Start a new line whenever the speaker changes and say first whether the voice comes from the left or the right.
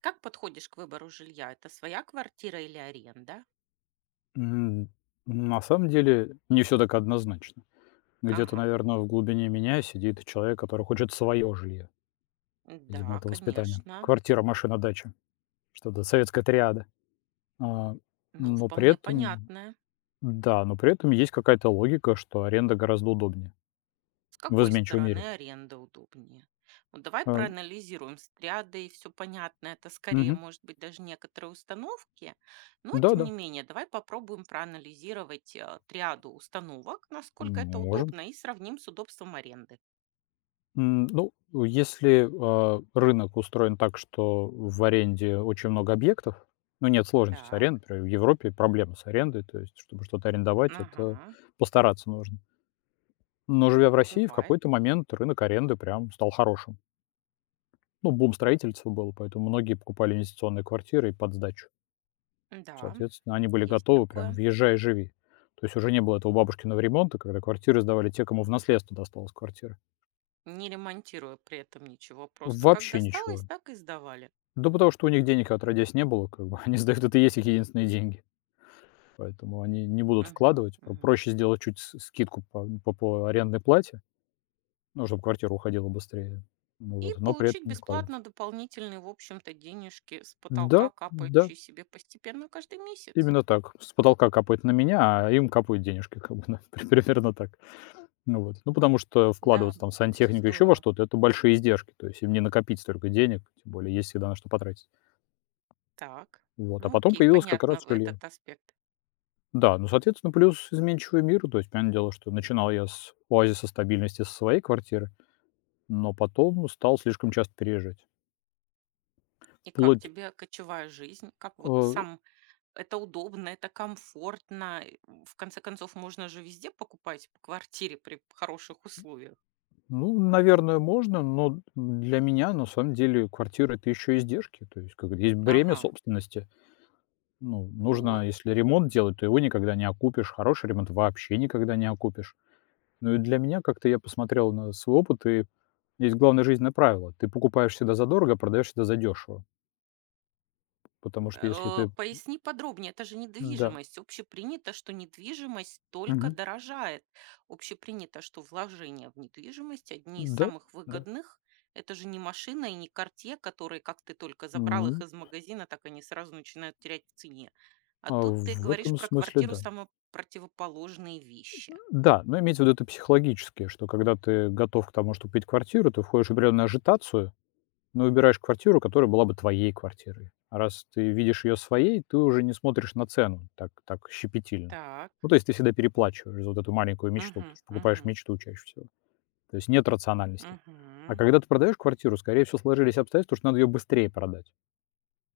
right: Как подходишь к выбору жилья? Это своя квартира или аренда?
left: М, на самом деле не все так однозначно. Где-то,
right: Ага.
left: наверное, в глубине меня сидит человек, который хочет свое жилье. Видимо,
right: Да,
left: это воспитание.
right: конечно.
left: Квартира, машина, дача. Что-то советская триада. А,
right: Ну,
left: но при
right: вполне
left: этом
right: понятно.
left: Да, но при этом есть какая-то логика, что аренда гораздо удобнее
right: С
left: в
right: какой
left: изменчивом мире.
right: стороны аренда удобнее? Ну, давай
left: А,
right: проанализируем стряды и все понятно. Это скорее,
left: Мгм.
right: может быть, даже некоторые установки. Но, тем
left: Да-да,
right: не менее, давай попробуем проанализировать триаду установок, насколько это
left: можем.
right: удобно, и сравним с удобством аренды.
left: Ну, если, рынок устроен так, что в аренде очень много объектов, ну, нет сложности с
right: Так,
left: арендой. Например, в Европе проблема с арендой, то есть, чтобы что-то арендовать, это
right: ага,
left: постараться нужно. Но живя в России, в
right: бывает.
left: какой-то момент рынок аренды прям стал хорошим. Ну, бум строительства был, поэтому многие покупали инвестиционные квартиры и под сдачу.
right: Да,
left: Соответственно, они были
right: есть
left: готовы прям
right: такое.
left: «въезжай, живи». То есть уже не было этого бабушкиного ремонта, когда квартиры сдавали те, кому в наследство досталась квартира.
right: Не ремонтируя при этом ничего, просто как
left: Вообще ничего.
right: досталось, так и сдавали.
left: Да потому что у них денег отродясь не было, как бы. Они сдают, это и есть их единственные деньги. Поэтому они не будут
right: Мгм,
left: вкладывать.
right: мгм.
left: Проще сделать чуть с скидку по арендной плате, ну, чтоб квартира уходила быстрее. Ну
right: И
left: вот, но при этом
right: получить
left: не
right: бесплатно
left: вкладывать.
right: дополнительные, в общем-то, денежки с
left: Да,
right: потолка,
left: да,
right: капающие себе постепенно каждый месяц.
left: именно так. С потолка капает на меня, а им капают денежки, как бы, да, примерно так. Ну вот. Ну, потому что
right: Да,
left: вкладываться там в
right: все
left: сантехнику, еще во
right: здорово.
left: что-то — это большие издержки. То есть им не накопить столько денег, тем более есть всегда на что потратить.
right: Так,
left: Вот. А
right: ну
left: потом
right: окей,
left: появилось как раз
right: понятно в
left: жилье.
right: этот аспект.
left: Да, ну, соответственно, плюс изменчивый мир. То есть, понятное дело, что начинал я с оазиса стабильности со своей квартиры, но потом стал слишком часто переезжать.
right: И как
left: Вплоть,
right: тебе кочевая жизнь? Как вот
left: э,
right: сам это удобно, это комфортно? В конце концов, можно же везде покупать по квартире при хороших условиях.
left: ну, наверное, можно, но для меня, на самом деле, квартира — это еще издержки. То есть, как бы есть бремя
right: Ага,
left: собственности. Ну,
right: вот.
left: нужно, если ремонт делать, то его никогда не окупишь. Хороший ремонт вообще никогда не окупишь. Ну и для меня как-то я посмотрел на свой опыт, и есть главное жизненное правило: ты покупаешь всегда задорого, продаешь всегда задешево. Потому что если ты.
right: Поясни подробнее, это же
left: Да.
right: недвижимость. Общепринято, что недвижимость только
left: Мгм.
right: дорожает. Общепринято, что вложения в недвижимость одни из
left: Да,
right: самых
left: да.
right: выгодных. Это же не машина и не карте, которые, как ты только забрал их
left: М,
right: из магазина, так они сразу начинают терять в цене. А
left: а
right: тут ты
left: в
right: говоришь
left: этом
right: про
left: смысле
right: квартиру
left: да.
right: самые противоположные вещи.
left: Да, но имеется в виду это психологически, что когда ты готов к тому, чтобы купить квартиру, ты входишь в определенную ажитацию, но выбираешь квартиру, которая была бы твоей квартирой. А раз ты видишь ее своей, ты уже не смотришь на цену так щепетильно.
right: Так.
left: Ну, то есть ты всегда переплачиваешь за вот эту маленькую мечту,
right: Угу,
left: потому что покупаешь
right: угу,
left: мечту чаще всего. То есть нет рациональности. А
right: угу.
left: когда ты продаешь квартиру, скорее всего, сложились обстоятельства, что надо ее быстрее продать.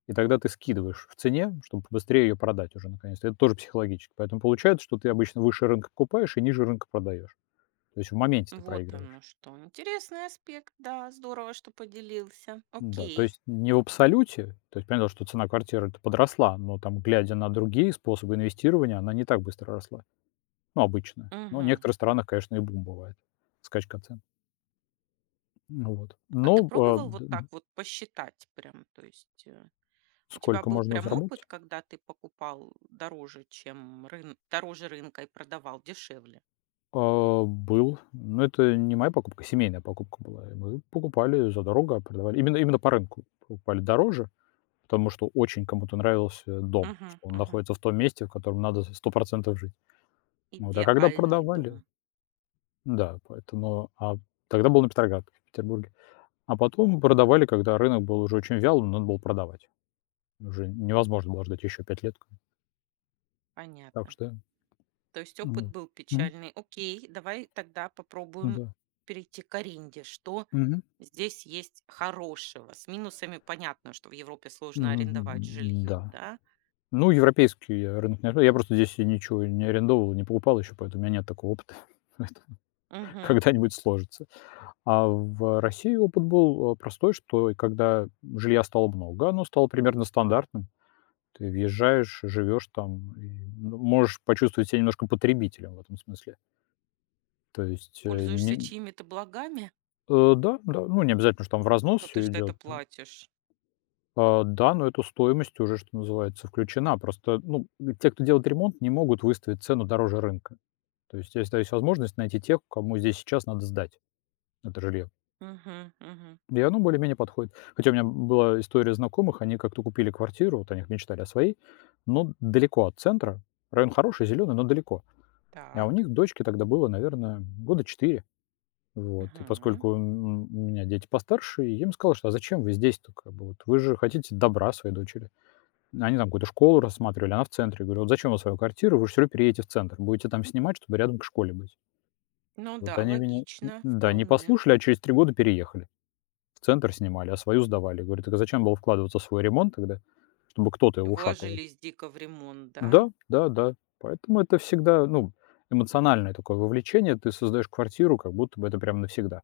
left: И тогда ты скидываешь в цене, чтобы побыстрее ее продать уже наконец-то. Это тоже психологически. Поэтому получается, что ты обычно выше рынка покупаешь и ниже рынка продаешь. То есть в моменте ты
right: Вот
left: проигрываешь.
right: оно что. Интересный аспект, да, здорово, что поделился.
left: Да, то
right: Окей.
left: есть не в абсолюте, то есть понятно, что цена квартиры это подросла, но там, глядя на другие способы инвестирования, она не так быстро росла. Ну, обычно. Но в
right: Угу.
left: некоторых странах, конечно, и бум бывает. Скачка цен. Ну вот.
right: А ты пробовал вот так вот посчитать прям? То есть у тебя
left: Сколько
right: был
left: можно
right: прям опыт,
left: заработать?
right: когда ты покупал дороже, чем дороже рынка и продавал дешевле?
left: Был. Но это не моя покупка, семейная покупка была. И мы покупали задорого, продавали. Именно по рынку покупали дороже, потому что очень кому-то нравился дом,
right: Мгм,
left: что он
right: мгм.
left: находится в том месте, в котором надо сто процентов жить. Вот, а когда
right: Идеальный дом.
left: продавали да, поэтому, тогда был на Петроградке, в Петербурге. А потом продавали, когда рынок был уже очень вялым, надо было продавать. Уже невозможно было ждать еще 5 лет. Так
right: Понятно.
left: что,
right: То есть опыт
left: ну,
right: был
left: м,
right: печальный. Окей, давай тогда
left: мгм,
right: попробуем
left: да.
right: перейти к аренде. Что
left: Мгм.
right: здесь есть хорошего? С минусами понятно, что в Европе сложно арендовать жилье,
left: Да.
right: да?
left: Ну, европейский я рынок не осва я просто здесь и ничего не арендовывал, не покупал еще, поэтому у меня нет такого опыта. Поэтому
right: Мгм.
left: когда-нибудь сложится. А в России опыт был, простой, что и когда жилья стало много, оно стало примерно стандартным. Ты въезжаешь, живешь там и, ну, можешь почувствовать себя немножко потребителем в этом смысле. То есть,
right: Пользуешься
left: не,
right: чьими-то благами?
left: да, да, ну, не обязательно, что там в разнос
right: Ну ты же
left: все
right: за это
left: идет.
right: платишь.
left: Да, но эта стоимость уже, что называется, включена. Просто, ну, те, кто делает ремонт, не могут выставить цену дороже рынка. То есть, если есть возможность найти тех, кому здесь сейчас надо сдать это жилье.
right: Мгм, мгм.
left: И оно более-менее подходит. Хотя у меня была история знакомых, они как-то купили квартиру, вот они мечтали о своей, но далеко от центра. Район хороший, зеленый, но далеко. А у
right: Так.
left: них дочке тогда было, наверное, года 4. Вот. И
right: Мгм.
left: поскольку у меня дети постарше, я им сказал, что а зачем вы здесь-то? Как бы, вот вы же хотите добра своей дочери. Они там какую-то школу рассматривали, она в центре. Я говорю: «Вот зачем вам свою квартиру? Вы же всё равно переедете в центр. Будете там снимать, чтобы рядом к школе быть».
right: Ну
left: Вот
right: да,
left: они меня, н
right: логично,
left: да, не
right: вполне.
left: послушали, а через 3 года переехали. В центр снимали, а свою сдавали. Говорю: «Так а зачем было вкладываться в свой ремонт тогда, чтобы кто-то его ушатывал?»
right: Вложились дико в ремонт, да?
left: Да, да, да. Поэтому это всегда, ну, эмоциональное такое вовлечение. Ты создаешь квартиру, как будто бы это прям навсегда.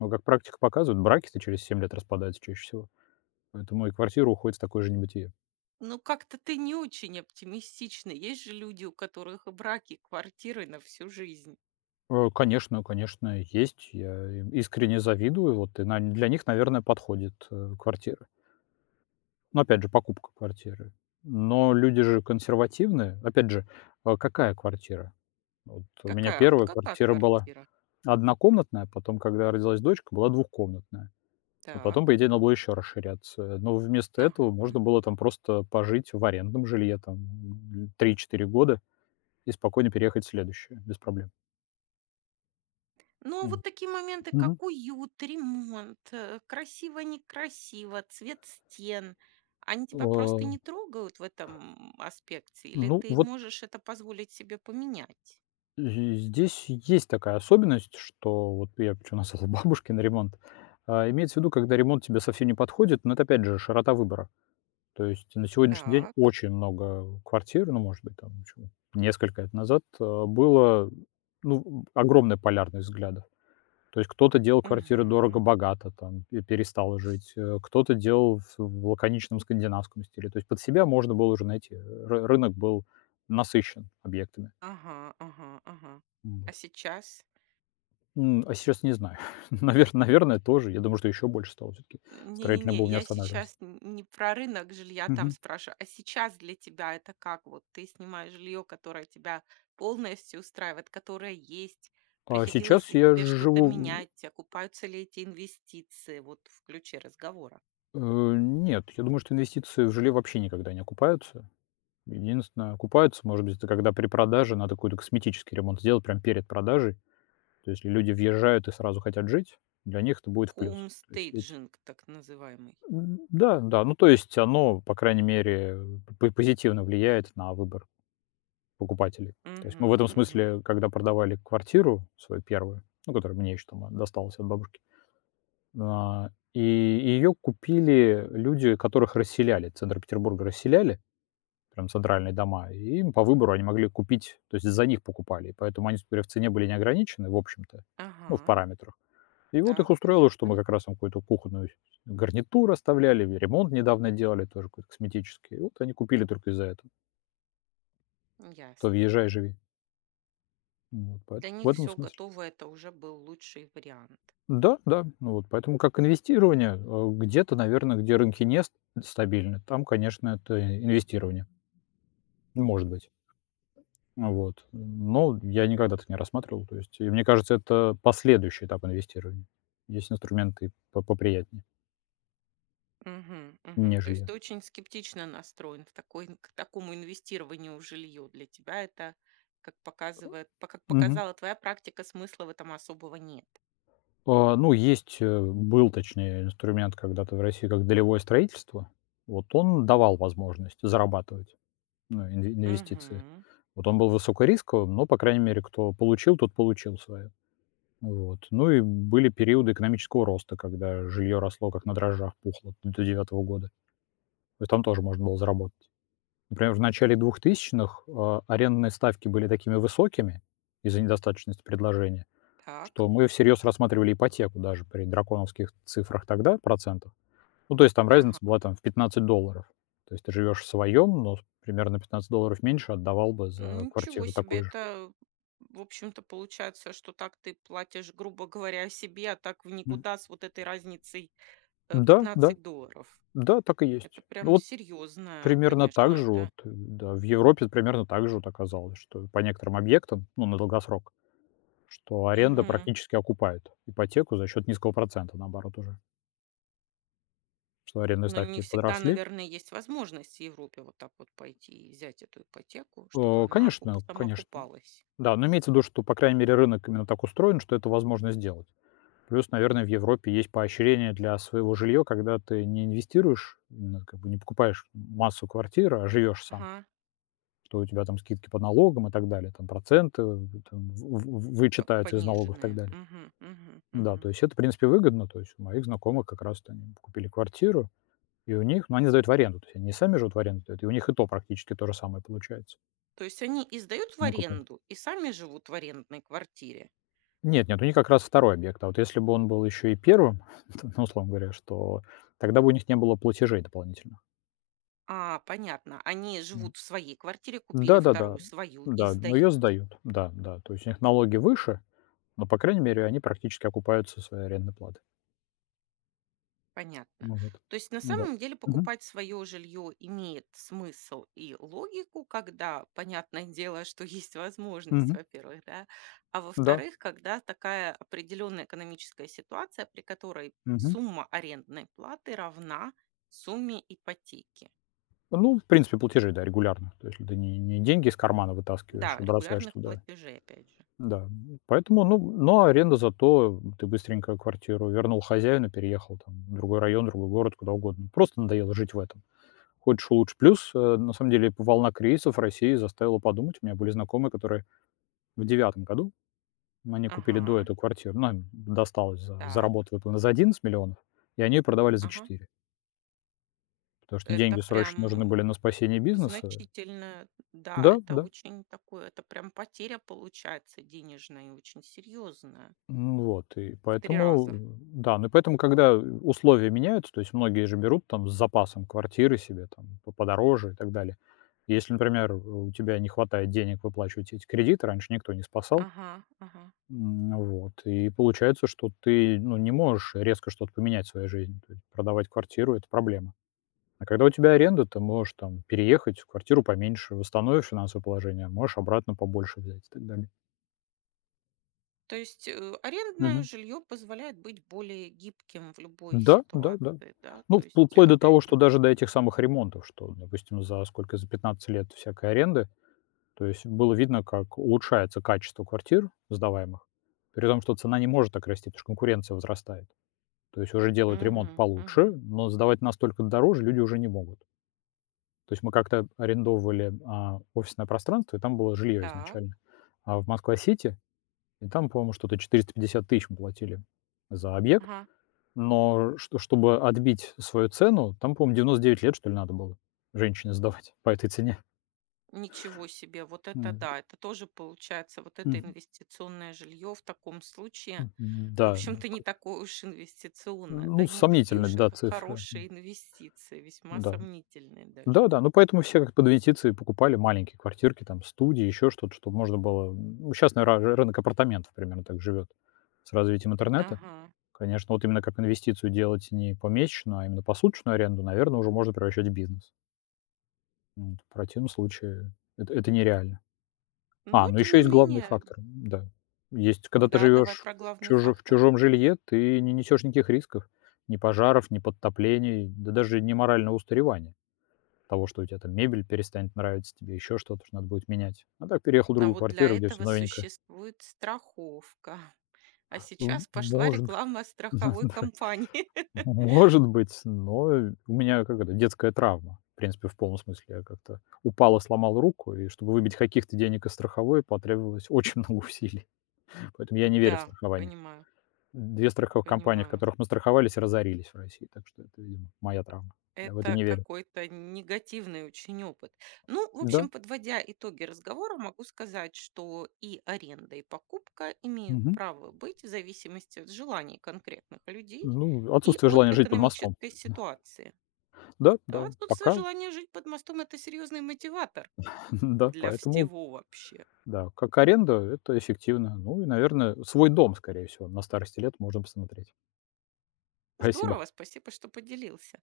left: Но, как практика показывает, браки-то через 7 лет распадаются чаще всего. Поэтому и квартира уходит в такое же небытие.
right: Ну, как-то ты не очень оптимистичный. Есть же люди, у которых и браки, и квартиры на всю жизнь.
left: Конечно, конечно, есть. Я им искренне завидую. Вот и на для них, наверное, подходит, квартира. Ну, опять же, покупка квартиры. Но люди же консервативные. Опять же, какая квартира? Вот у меня
right: Какая? Вот
left: первая
right: какая
left: квартира была
right: квартира?
left: однокомнатная, потом, когда родилась дочка, была двухкомнатная. Вот потом,
right: Так.
left: по идее, надо было еще расширяться. Но вместо этого
right: Ага.
left: можно было там просто пожить в арендном жилье там, 3-4 года и спокойно переехать в следующее без проблем.
right: Ну, а вот
left: М.
right: такие моменты,
left: Мгм.
right: как уют, ремонт, красиво, некрасиво, цвет стен, они тебя просто
left: Э,
right: не трогают в этом аспекте, или
left: ну,
right: ты
left: вот
right: можешь это позволить себе поменять?
left: З здесь есть такая особенность, что вот я причем наслал бабушки на ремонт. Имеется в виду, когда ремонт тебе совсем не подходит, но это опять же широта выбора. То есть на сегодняшний день
right: Так.
left: очень много квартир, ну, может быть, там чё, несколько лет назад, было, ну, огромная полярность взглядов. То есть кто-то делал квартиры
right: Мгм.
left: дорого-богато, там, и перестал жить, кто-то делал в лаконичном скандинавском стиле. То есть под себя можно было уже найти. Э, Ры Рынок был насыщен объектами.
right: Ага, ага, ага. А сейчас?
left: А сейчас не знаю. Наверное, тоже. Я думаю, что еще больше стало всё-таки. Строительный
right: Не-не-не,
left: бум не
right: я
left: останавливался.
right: сейчас н не про рынок жилья там
left: Мгм.
right: спрашиваю, а сейчас для тебя это как? Вот ты снимаешь жилье, которое тебя полностью устраивает, которое есть.
left: А
right: Приходилось
left: сейчас
right: ли
left: я
right: тебе что-то
left: живу,
right: менять? Окупаются ли эти инвестиции? Вот в ключе разговора.
left: нет, я думаю, что инвестиции в жилье вообще никогда не окупаются. Единственное, окупаются, может быть, это когда при продаже надо какой-то косметический ремонт сделать прямо перед продажей. То есть если люди въезжают и сразу хотят жить, для них это будет в плюс. То есть эти,
right: Homestaging, так называемый.
left: да, да, ну, то есть оно, по крайней мере, п позитивно влияет на выбор покупателей. То есть мы в
right: Мгм,
left: этом
right: мгм.
left: смысле, когда продавали квартиру свою первую, ну, которая мне еще там досталась от бабушки, а, и ее купили люди, которых расселяли, центр Петербурга расселяли, прям центральные дома, и им по выбору они могли купить, то есть за них покупали, и поэтому они теперь в цене были не ограничены, в общем-то, ну, в
right: Ага,
left: параметрах. И вот их
right: так,
left: устроило, что мы
right: понятно,
left: как раз им какую-то кухонную гарнитуру оставляли, ремонт недавно делали, тоже какой-то косметический. И вот они купили только из-за этого. То
right: ясно.
left: въезжай, живи. Вот,
right: Для
left: поэтому в
right: них
left: этом
right: все
left: смысле.
right: готово, это уже был лучший вариант.
left: Да, да. Ну вот, поэтому как инвестирование, где-то, наверное, где рынки не с стабильны, там, конечно, это инвестирование, может быть. Ну вот. Но я никогда так не рассматривал. То есть, и мне кажется, это последующий этап инвестирования. Есть инструменты по поприятнее,
right: Мгм, мгм. То есть
left: нежели.
right: ты очень скептично настроен в такой к такому инвестированию в жилье. Для тебя это, как показывает по как
left: Мгм.
right: показала твоя практика, смысла в этом особого нет.
left: Ну, есть, был, точнее, инструмент когда-то в России, как долевое строительство. Вот он давал возможность зарабатывать. Ну, инвестиции.
right: Угу,
left: Вот он был высокорисковым, но, по крайней мере, кто получил, тот получил свое. Вот. Ну и были периоды экономического роста, когда жилье росло как на дрожжах, пухло до девятого года. То есть там тоже можно было заработать. Например, в начале двухтысячных арендные ставки были такими высокими из-за недостаточности предложения, что
right: так.
left: мы всерьез рассматривали ипотеку даже при драконовских цифрах тогда, процентов. Ну, то есть там разница
right: Ага.
left: была там в $15. То есть ты живешь в своем, но примерно $15 меньше отдавал бы за
right: Ничего
left: квартиру
right: себе!
left: такую же.
right: Это, в общем-то, получается, что так ты платишь, грубо говоря, себе, а так в
left: М.
right: никуда с вот этой разницей,
left: Да, да,
right: 15 долларов.
left: да, так и есть.
right: Это
left: Ну,
right: прям
left: вот
right: серьезная,
left: примерно
right: конечно,
left: так же вот,
right: это
left: да, в Европе примерно так же вот оказалось, что по некоторым объектам, ну, на долгосрок, что аренда
right: мгм.
left: практически окупает ипотеку за счет низкого процента, наоборот, уже, что арендные
right: Но не
left: ставки
right: всегда,
left: подросли.
right: наверное, есть возможность в Европе вот так вот пойти и взять эту ипотеку, чтобы она
left: Конечно,
right: сама
left: конечно.
right: окупалась.
left: Да, но имеется в виду, что, по крайней мере, рынок именно так устроен, что это возможно сделать. Плюс, наверное, в Европе есть поощрение для своего жилья, когда ты не инвестируешь, именно как бы не покупаешь массу квартир, а живешь сам.
right: Ага,
left: Что у тебя там скидки по налогам и так далее, там проценты, там
right: по-
left: вычитаются из налогов и так
right: пониженные.
left: далее.
right: Мгм, мгм,
left: Да,
right: мгим.
left: то есть это, в принципе, выгодно. То есть у моих знакомых как раз они купили квартиру, и у них, ну, они сдают в аренду, то есть они не сами живут в аренду, сдают, и у них и то практически то же самое получается.
right: То есть они и сдают в
left: Ну, как бы-
right: аренду, и сами живут в арендной квартире.
left: Нет, нет, у них как раз второй объект. А вот если бы он был еще и первым, то, ну, условно говоря, что тогда бы у них не было платежей дополнительно.
right: А, понятно. Они
left: М.
right: живут в своей квартире, купили
left: Да-да-да.
right: вторую свою и
left: Да, но ее
right: сдают.
left: сдают. Да, да. То есть у них налоги выше, но, по крайней мере, они практически окупаются своей арендной платой.
right: Понятно.
left: Ну вот.
right: То есть на
left: Да.
right: самом деле
left: Мгм.
right: покупать свое жилье имеет смысл и логику, когда, понятное дело, что есть возможность,
left: Мгм.
right: во-первых, да, а
left: Да.
right: во-вторых, когда такая определенная экономическая ситуация, при которой
left: Мгм.
right: сумма арендной платы равна сумме ипотеки.
left: Ну, в принципе, платежи, да, регулярно. То есть это не деньги из кармана
right: Да,
left: вытаскиваешь и бросаешь
right: регулярных
left: туда.
right: платежей, опять же.
left: Да. Поэтому, ну, но аренда зато ты быстренько квартиру вернул хозяину, переехал там в другой район, другой город, куда угодно. Просто надоело жить в этом. Лучше. Плюс, на самом деле, волна кризисов в России заставила подумать. У меня были знакомые, которые в девятом году они купили до
right: Ага,
left: эту квартиру. Ну, им досталось за
right: так,
left: работу выплата за 11 миллионов, и они её продавали за
right: ага.
left: 4, потому что
right: Это
left: деньги срочно нужны
right: прям
left: были на спасение бизнеса.
right: значительно, да,
left: Да,
right: это
left: да.
right: очень такое, это прям потеря получается денежная и очень серьезная.
left: Ну вот. И
right: В 3
left: поэтому,
right: раза.
left: да, ну и поэтому, когда условия меняются, то есть многие же берут там с запасом квартиры себе там по подороже и так далее. Если, например, у тебя не хватает денег выплачивать эти кредиты, раньше никто не спасал.
right: Ага, ага.
left: Вот. И получается, что ты, ну, не можешь резко что-то поменять в своей жизни. То есть продавать квартиру — это проблема. А когда у тебя аренда, ты можешь там переехать в квартиру поменьше, восстановишь финансовое положение, а можешь обратно побольше взять и так далее.
right: То есть арендное
left: Мгм.
right: жилье позволяет быть более гибким в любой
left: Да, да, да.
right: ситуации, да?
left: Ну,
right: То
left: впл
right: есть,
left: вплоть до
right: опять
left: того, что
right: же,
left: даже до этих самых ремонтов, что, допустим, за сколько, за 15 лет всякой аренды, то есть было видно, как улучшается качество квартир сдаваемых, при том, что цена не может так расти, потому что конкуренция возрастает. То есть уже делают ремонт
right: угу,
left: получше,
right: угу.
left: но сдавать настолько дороже люди уже не могут. То есть мы как-то арендовывали, офисное пространство, и там было жилье
right: Так,
left: изначально, в Москва-Сити, и там, по-моему, что-то 450 тысяч мы платили за объект.
right: ага.
left: Но чтобы отбить свою цену, там, по-моему, 99 лет, что ли, надо было женщине сдавать по этой цене.
right: Ничего себе, вот это
left: Ну вот.
right: да, это тоже получается, вот это
left: Мгм.
right: инвестиционное жилье в таком случае в
left: Да, ну,
right: общем-то, не
left: как
right: такое уж инвестиционное, да,
left: Ну,
right: не такие
left: сомнительные,
right: уж
left: да,
right: это
left: цифры.
right: хорошие инвестиции, весьма
left: Да.
right: сомнительные даже.
left: Да-да, ну, поэтому все как под инвестиции покупали маленькие квартирки, там, студии, еще что-то, чтобы можно было. Сейчас, наверное, рынок апартаментов примерно так живет. С развитием интернета,
right: Ага.
left: конечно, вот именно как инвестицию делать не помесячную, а именно посуточную аренду, наверное, уже можно превращать в бизнес. Вот. В противном случае это нереально. А,
right: Но,
left: ну,
right: тем
left: еще
right: не
left: есть главный
right: менее,
left: фактор, да. Есть, когда ты
right: да, давай
left: живешь
right: про главный
left: в
right: фактор.
left: чужом жилье, ты не несешь никаких рисков: ни пожаров, ни подтоплений, да даже не морального устаревания. Того, что у тебя там мебель перестанет нравиться, тебе еще что-то, что надо будет менять. А так переехал в
right: А
left: другую
right: вот для
left: квартиру, где все
right: этого
left: новенькое.
right: существует страховка. А сейчас пошла
left: Может быть.
right: реклама страховой компании.
left: Да, может быть, но у меня, как это, детская травма. В принципе, в полном смысле. Я как-то упал и сломал руку, и чтобы выбить каких-то денег из страховой, потребовалось очень много усилий. Поэтому я не верю в
right: Да,
left: страхование.
right: понимаю,
left: 2 страховых компании, в
right: понимаю.
left: которых мы страховались, разорились в России. Так что это, видимо, моя травма. Я в это
right: Это
left: не верю.
right: какой-то негативный очень опыт. Ну, в общем,
left: Да.
right: подводя итоги разговора, могу сказать, что и аренда, и покупка имеют
left: Мгм.
right: право быть в зависимости от желаний конкретных людей
left: Ну,
right: и
left: отсутствие
right: от
left: желания жить под мостом.
right: экономической ситуации.
left: Да,
right: А
left: да.
right: отсутствие
left: Пока.
right: желания жить под мостом– это серьезный мотиватор
left: Да,
right: для
left: поэтому,
right: всего вообще.
left: да, как аренда — это эффективно. Ну и, наверное, свой дом, скорее всего, на старости лет можно посмотреть. Спасибо.
right: Здорово, спасибо, что поделился.